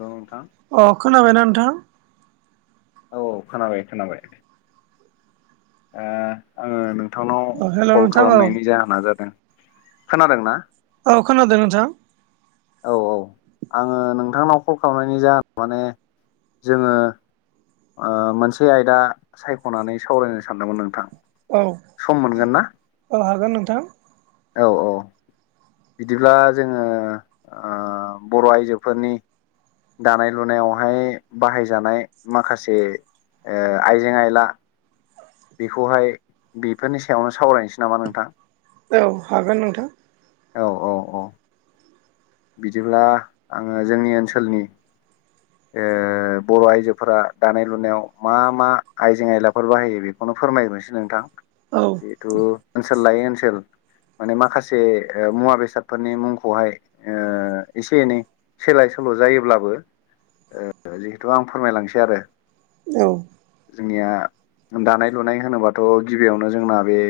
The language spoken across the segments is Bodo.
औ नोंथां। अ खोनाबायना नोंथां? औ औ खोनाबाय खोनाबाय ओ आङो नोंथांनाव औ हेल' कल नोंथां औ खालामनायनि जाहोना जादों खोनादों ना? औ खोनादो नोंथां। औ औ आङो नोंथांनाव कल खालामनायनि जाहोना माने जोङो ओ मोनसे आयदा सायख'नानै सावरायनो सानदोंमोन नोंथां। औ सम मोनगोन ना औ हागोन नोंथां औ औ। बिदिब्ला जोङो ओ बर' आइजोफोरनि दानाय-लुनायावहाय बाहायजानाय माखासे ओ आइजें-आइला बेखौहाय बेफोरनि सायावनो सावरायनोसै नामा नोंथां? औ हागोन नोंथां। औ औ औ बिदिब्ला आङो जोंनि ओनसोलनि ओ बर' आइजोफोरा दानाय-लुनायाव मा मा आइजें-आइलाफोर बाहायो बे बखौनो फोरमायग्रोनोसै नोंथां। औ जिथु ओनसोल लायै ओनसोल माने माखासे मुवा बेसादफोरनि मुंखौहाय एसे एनै सोलाय सोल' जायोब्लाबो जिहेथु आं फोरमायलांसै आरो औ जोंनिया दानाय लुनाय होनोबाथ' गिबियावनो जोंना बे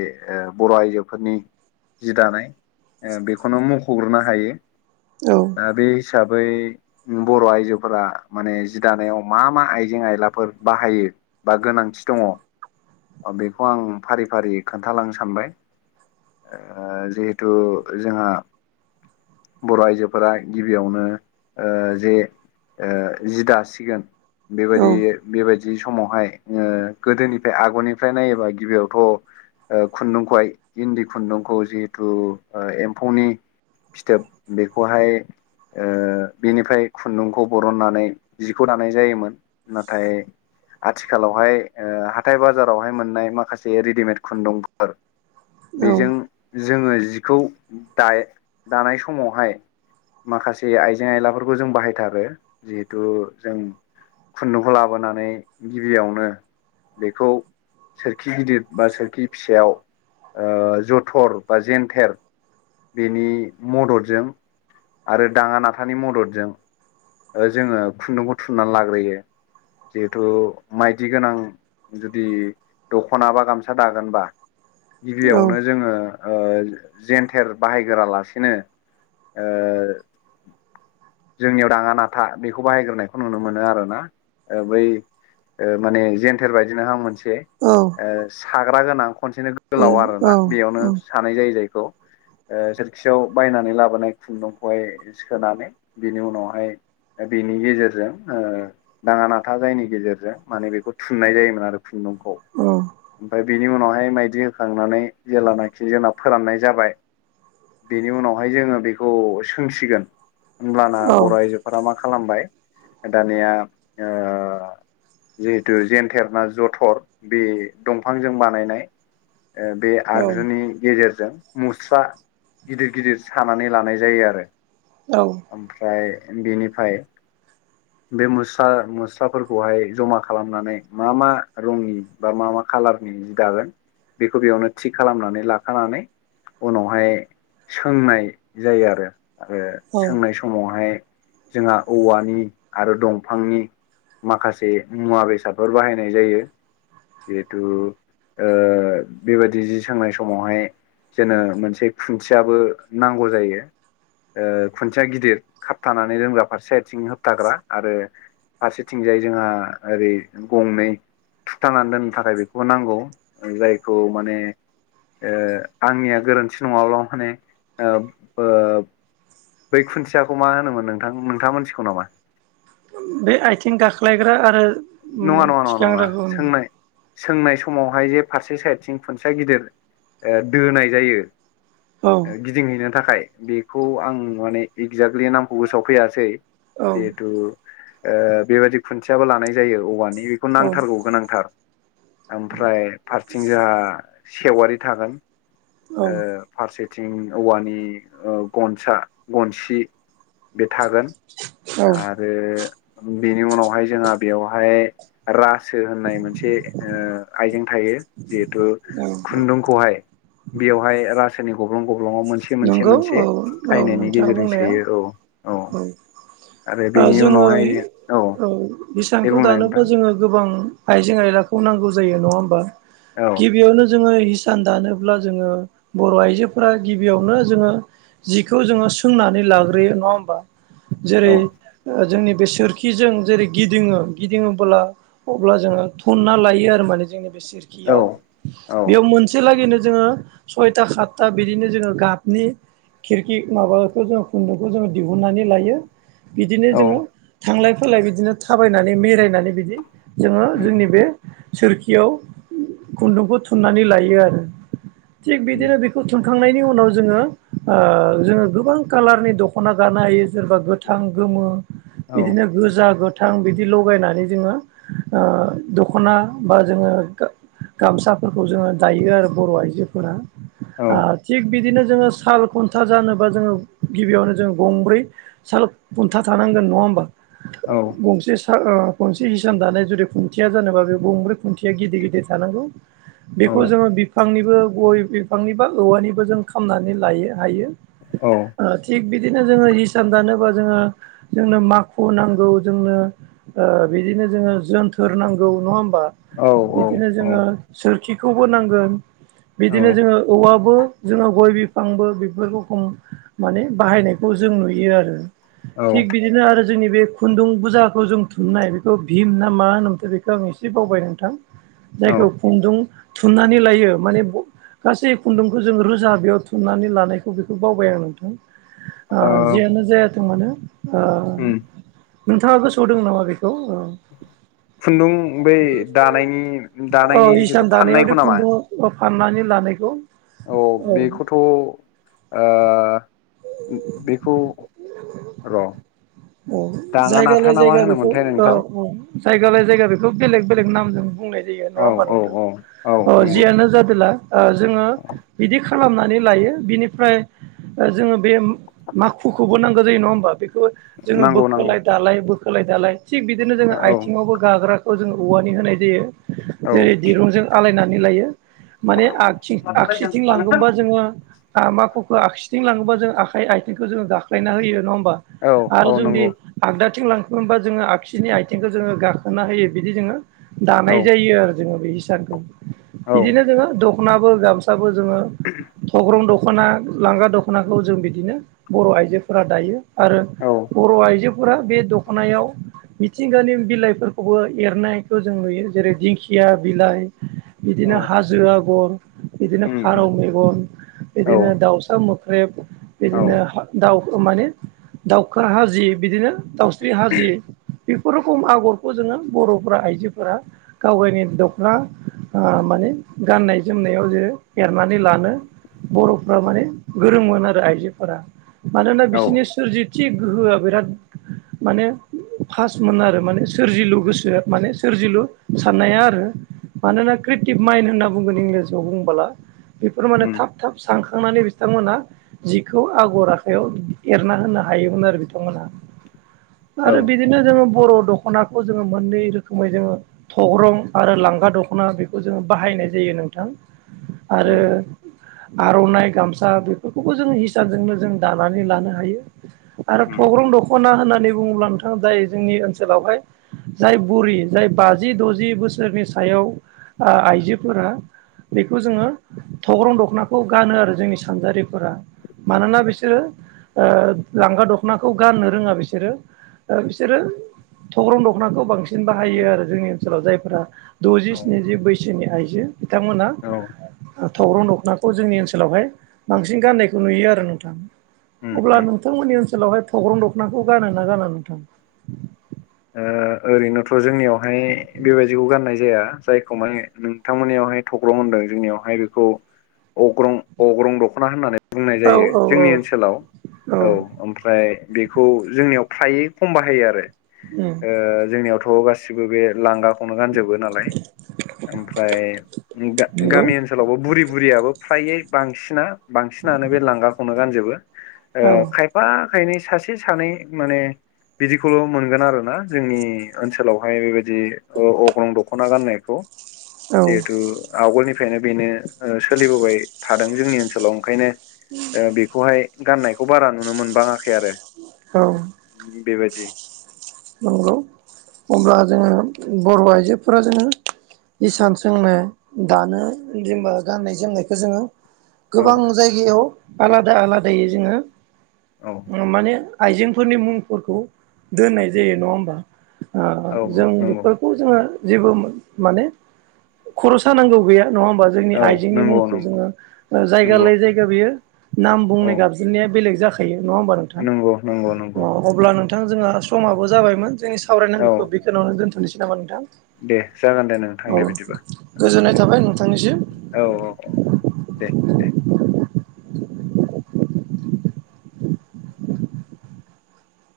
बर' आइजोफोरनि जि दानाय बेखौनो मख'ग्रोनो हायो औ दा बे हिसाबै बर' आइजोफोरा माने जि दानायाव मा मा आइजें आयलाफोर बाहायो बा गोनांथि दङ बेखौ आं फारि फारि खोन्थालांनो सानबाय जिहेथु जोंहा बर' आइजोफोरा गिबियावनो ओ जे ओ जि दासिगोन औ बेबायदि बेबायदि समावहाय गोदोनिफ्राय आगरनिफ्राय नायोबा गिबियावथ' खुन्दुंखौहाय इन्दि खुन्दुंखौ जिहेथु एम्फौनि फिथोब बेखौहाय बिनिफ्राय खुन्दुंखौ बरननानै जिखौ दानाय जायोमोन। नाथाय आथिखालावहाय हाथाय बाजारावहाय मोननाय माखासे रेडिमेड खुन्दुंफोर औ बेजों जोङो जिखौ दा दानाय समावहाय माखासे आइजें आइलाफोरखौ जों बाहायथारो जिहेथु जों खुन्दुंखौ लाबोनानै गिबियावनो बेखौ सोरखि गिदिर बा सोरखि फिसायाव जथर बा जेनथेर बेनि मददजों आरो दाङा नाथानि मददजों जोङो खुन्दुंखौ थुननानै लाग्रोयो जिहेथु माइदि गोनां जुदि दख'ना बा गामसा दागोनबा गिबियावनो जोङो जेनथेर बाहायगोरालासिनो ओ जोंनियाव दाङा नाथा बेखौ बाहायग्रोनायखौ नुनो मोनो आरोना ओ बै ओ माने जेन्थेर बायदिनो हा मोनसे साग्रा गोनां खनसेनो गोलाव आरोना बेयावनो सानाय जायो जायखौ। ओ जोखियाव बायनानै लाबोनाय खुन्दुंखौहाय सोनानै बेनि उनाव ओमफाय बेनि गेजेरजों ओ दाङा नाथा जायनि गेजेरजों माने बेखौ थुननाय जायोमोन आरो खुन्दुंखौ ओमफ्राय बिनि उनावहाय माइदि होखांनानै जेलानाखि जोंना फोराननाय जाबाय बेनि उनावहाय जोङो बेखौ सोंसिगोन होमब्लाना आयजोफोरा मा खालामबाय दानिया ओ जिहेथु जेेनथेर ना जथर बे दंफांजों बानायनाय बे औ आगजुनि गेजेरजों मुस्रा गिदिर गिदिर सानानै लानाय जायो आरो। औ ओमफ्राय बेनिफ्राय बे मुस्रा मुस्राफोरखौहाय जमा खालामनानै मा मा रंनि बा मा मा खालारनि जि दागोन बेखौ बेयावनो थिग खालामनानै लाखानानै उनावहाय सोंनाय जायो आरो सोंनाय समाव समावहाय जोंहा औवानि आरो दंफांनि माखासे मुवा बेसादफोर बाहायनाय जायो। जिहेथु बेबादि जि सोंनाय समावहाय जेनो मोनसे खुन्थियाबो नांगौ जायो खुन्थिया गिदिर खाबथानानै दोनग्रा फारसे आथिं होबथाग्रा आरो फारसेथिंजाय जोंहा ओरै गंनै थुथाबनानै दोननो थाखाय बेखौ नांगौ जायखौ माने ओ आंनिया गोरोन्थि नङाब्ला माने बै खुन्थियाखौ मा होनोमोन नोंथां नोंथां मा मोनथिगौ नामा? बे आयथिं गाख्लायग्रा आरो नङा नङा नङा नङ नङा थिखांग्राखौ सोंनाय सोंनाय समावहाय जे फारसे साइदथिं खुनथिया गिदिर दोनाय जायो औ गिदिंहैनो थाखाय बेखौ आं माने एगजेक्टलि नामखौ गोसोआव फैयासै औ जिहेथु बेबायादि खुन्थियाबो लानाय जायो औवानि बेखौ औ नांथारगौ गोनांथार ओमफ्राय फारथिं जोंहा सेवारि थागोन औ फारसेथिं औवानि गनसा गनसि बे थागोन औ आरो बेनि उनावहाय जोंहा बेवहाय रासो होननाय मोनसे आइजें थायो जिहेथु खुन्दुंखौहाय बेयावहाय रासो सोरनि गब्लं गब्लंवाव मोनसे मोनसे नंगौ मोनसे औ औ खायनायनि नोंथाङा गेजेरजों बुंनाया सोयो औ औ आरो बेनि उनावहाय औ दे इसानखौ बुंनाय दानोब्ला नोंथां जोङो गोबां आइजें आयलाखौ नांगौ जायो नङा होमबा औ गिबियावनो जोङो हिसान दानोब्ला जोङो बर' आइजोफोरा गिबि गिबियावनो जोङो जिखौ जोङो सोंनानै लाग्रोयो नङा होमबा जेरै औ जोंनि बेसोर खिजों जेरै गिदिङो गिदिङोबो्ला अब्ला जोङो थुनना लायो आरो माने जोंनि बे सोरखि औ औ बेयाव मोनसे लागैनो जोङो सयथा सातथा बिदिनो जोंङो गाबनि खिरखि माबाखौ जो खुन्दुंखौ जोङो दिहुननानै लायो बिदिनो औ जोङो थांलाय फैलाय बिदिनो थाबायनानै मेरायनानै बिदि जोङो उम जोंनि बे सोरखियाव खुन्दुंखौ थुननानै लायो आरो थिग उम बिदिनो थुनखांनायनि उनाव जोङो जोङो गोबां कालारनि दख'ना गानो हायो जेनेबा गोथां गोमो औ बिदिनो गोजा गोथां बिदि लगायनानै जोङो दख'ना बा जोङो गामसाफोरखौ जोङो दायो आरो बर' आइजोफोरा औ थिग बिदिनो जोङो साल खुन्था जानोबा जोङो गिबियावनो जोङो गंब्रै साल खुन्था थानांगोन नङा होमबा औ गंसे गंसे हिसान दानाय जुदि खुन्थिया जानोबा बे गंब्रै खुन्थिया गिदिर गिदिर थानांगौ औ बेखौ जोङो बिफांनिबो गय बिफांनि बा औवानिबो जों खालामामनानै लायो हायो औ थिग बिदिनो जोङो इसान दानोबा जोङो जोंनो माखु नांगौ जोंनो बिदिनो जोङो जोनथोर नांगौ नङा होमबा औ बिदिनो जोङो सोरखिखौबो नांगोन औ बिदिनो जोङो औवाबो जोङो गय बिफांबो बे खम माने बाहायनायखौ जों नुयो आरो थि औ बिदिनो बिदिनो आरो जोंनि बे खुन्दुं बुजाखौ जों थुमनाय बेखौ भिम ना मा होनोमोनथाय बेखौ आं एसे बावबाय नोंथां औ जायखौ खुन्दुं थुननानै लायो माने गासै खुन्दुंखौ जों रोजा जों बेयाव थुननानै लानायखौ बेखौ बावबाय आं नोंथां ओ जियानो जाया मोनो ओ उम नोंथाङा गोसोआव दं नामा बेखौ? खुन्दुं बै दानायनि दानायनि जिहेथु फाननायखौ नामा? बा फाननानै लानायखौ औ बेखौथ' ओ बेखौ र' औ दाङा जायगा नाथा लायै ना मा जायगा बेखौ होनोमोनथाय औ नोंथां औ जायगा लायै जायगा बेखौ बेलेग बेलेग नामजों बुंनाय नङा औ होनबा औ औ औ नोंथां नंगौ जियानो जादोंला ऐ जोङो बिदि खालामनानै लायो बिनिफ्राय ओ जोङो बे माखुखौबो नांगो जायो नङा होमबा बेखौ जोङो नांगौ नांगौ बोखोलाय दालाय, बोखोलाय दालाय थिग बिदिनो औ जोङो आइथिङावबो गाग्रा खौ जोङो औवानि होनाय जायो औ जेरै दिरुंजों आलायनानै लायो माने आ थिं औ आगसिथिं लांगोमबा जोङो आ माखुखो आखसिथिं लाङोबा जों आखाइ आथिंखौ जोङो गाख्लायना होयो नङा ओमबा? आरो औ जोंदि नंगौ आगदाथिं लांखिबा जोङो आगसिनि आइथिंखौ जोङो गाखोना होयो बिदि जोङो औ दानाय जायो आरो जोङो बे हिसानखौ औ बिदिनो जोङो दख'नाबो, गामसाबो जोङो थग्रं दख दख'ना लांगा दख'नाखौ जों बिदिनो बर' आइजोफोरा दायो आरो। औ बर' आइजोफोरा बे दख दख'नायाव मिथिंगानि बिलाइफोरखौबो एरनायखौ जों नुयो जेरै दिंखिया बिलाइ औ बिदिनो हाजो आगर, बिदिनो उम फारौ उम मेगन औ बिदिनो दाउसा मोख्रेब औ बिदिनो दाउ माने खा हाजि बिदिनो दाउस्रि हाजि बेफोर रोखोम आगरखौ जोङो बर'फ आइजोफोरा गाव गावनि दख'ना माने गाननाय जोमनायाव जे एरनानै लानो बर'फ्रा माने गोरोंमोन आरो आइजोफोरा मानोना औ बिसोरनि सोरजि थि गोहोआ बिराद माने फासमोन आरो माने सोरजिलु गोसोआ माने सोरजिलु साननाया आरो मानोना क्रिटिभ माइन्द होनना बुंगोन इंराजियाव बुंबोला। बेफोर माने उम थाब थाब सानखांनानै बिथांमोनहा जिखौ आगर आखायाव एरना होनो हा हायोमोन आरो बिथांमोना औ आरो बि बिदिनो जोङो बर' दख'नाखौ जोङो मोननै रोखोमै जोङो थग्रं आरो लांगा दख'ना बेखौ जोङो बाहायनाय जायो नोंथां आरो उम आर'नाइ, गामसा बेफोरखौबो जों हिसानजोंनो जों दानानै लानो हायो। आरो उम थग्रं दख'ना होननानै बुङोब्ला नोंथां जाय जोंनि ओनसोलावहाय जाय बुरि जाय बाजि द'जि बोसोरनि सायाव ओ आइजोफोरा बेखौ जोङो थग्रं दखनाखौ गानो आरो जोंनि सानजारिफोरा मानोना बिसोरो ओ लांगा दख'नाखौ गाननो रोङा बिसोरो ओ बिसोरो थग्रं दख'नाखौ बांसिन बाहायो आरो जोंनि ओनसोलाव जायफोरा द'जि, औ स्निजि बैसोनि आइजो औ बिथांमोनहा थग्रं दख'नाखौ जोंनि ओनसोलावहाय बांसिन गाननायखौ नुयो आरो नोंथां उम उम अब्ला नों थांमोननि ओनसोलावहाय थख्रं दखनाखौ गानो ना गाना नोंथां? ओ ओरैनोथ' जोंनियावहाय बेबायदिखौ गाननाय जाया जायखौ माने नोंथांमोननियावहाय थग्रं होनदों जोंनियावहाय बेखौ अग्रं अग्रं दखना होननानै बुंनाय औ जायो जोंनि ओनसोलाव औ ओमफ्राय बेखौ जोंनियाव फ्रायै खम बाहायो आरो। ओम। ओ जोंनियावथ' गासिबो बे लांगाखौनो गानजोबो। नालाय ओमफ्राय नंगौ गा-गामि ओन ओनसोलावबो बुरि बुरियाबो फ्रायै बांसिना बांसिनानो बे लांगाखौनो गानजोबो। ओ औ खायफा खायनै सासे सानै माने बिदिखौ मोनगोन आरोना जोंनि ओनसोलावहाय बे बायदि अग्रं दख'ना गाननायखौ। औ जिहेथु आवगोलनिफ्रायनो बेनो ओ सोलिबोबाय थादों जोंनि ओनसोलाव ओंखायनो। ओ बेखौहाय गाननायखौ बारा नुनो मोनबाङाखै आरो। औ। बे बायदि नंगौ। अब्ला जोङो बर' आइजोफोरा जोङो हिसान सोंनो दानो जेनबा गान्नाय जोमनायखौ जोङो औ गोबां जायगायाव आलादा आलादायै औ जोङो माने आइजेंफोरनि मुंफोरखौ दोननाय जायो नङा होमबा। औ जों नंगौ बेफोर खौ जोङो जेबो माने खरसा नांगौ गैया नङा होमबा। जोंनि औ आइजेंनि नंगौ मुंखौ नंगौ जोङो जायगा नंगौ लाय जायगा बेयो नाम औ बुंनाय गाबज्रिनाया बेलेग जाखायो नङा होमबा नोंथां। नंगौ नंगौ नंगौ। अ अब्ला नोंथां जोंहा समाबो जाबायमोन जोंनि सावरायनांगौखौ औ बेखिनियिवनो दोन्थ'नोसै नामा नोंथां। दे जागोन दे नोंथां दे औ बिदिबा गोजोननाय दे थाबाय नोंथांनिसिम। औ औ औ दे। दे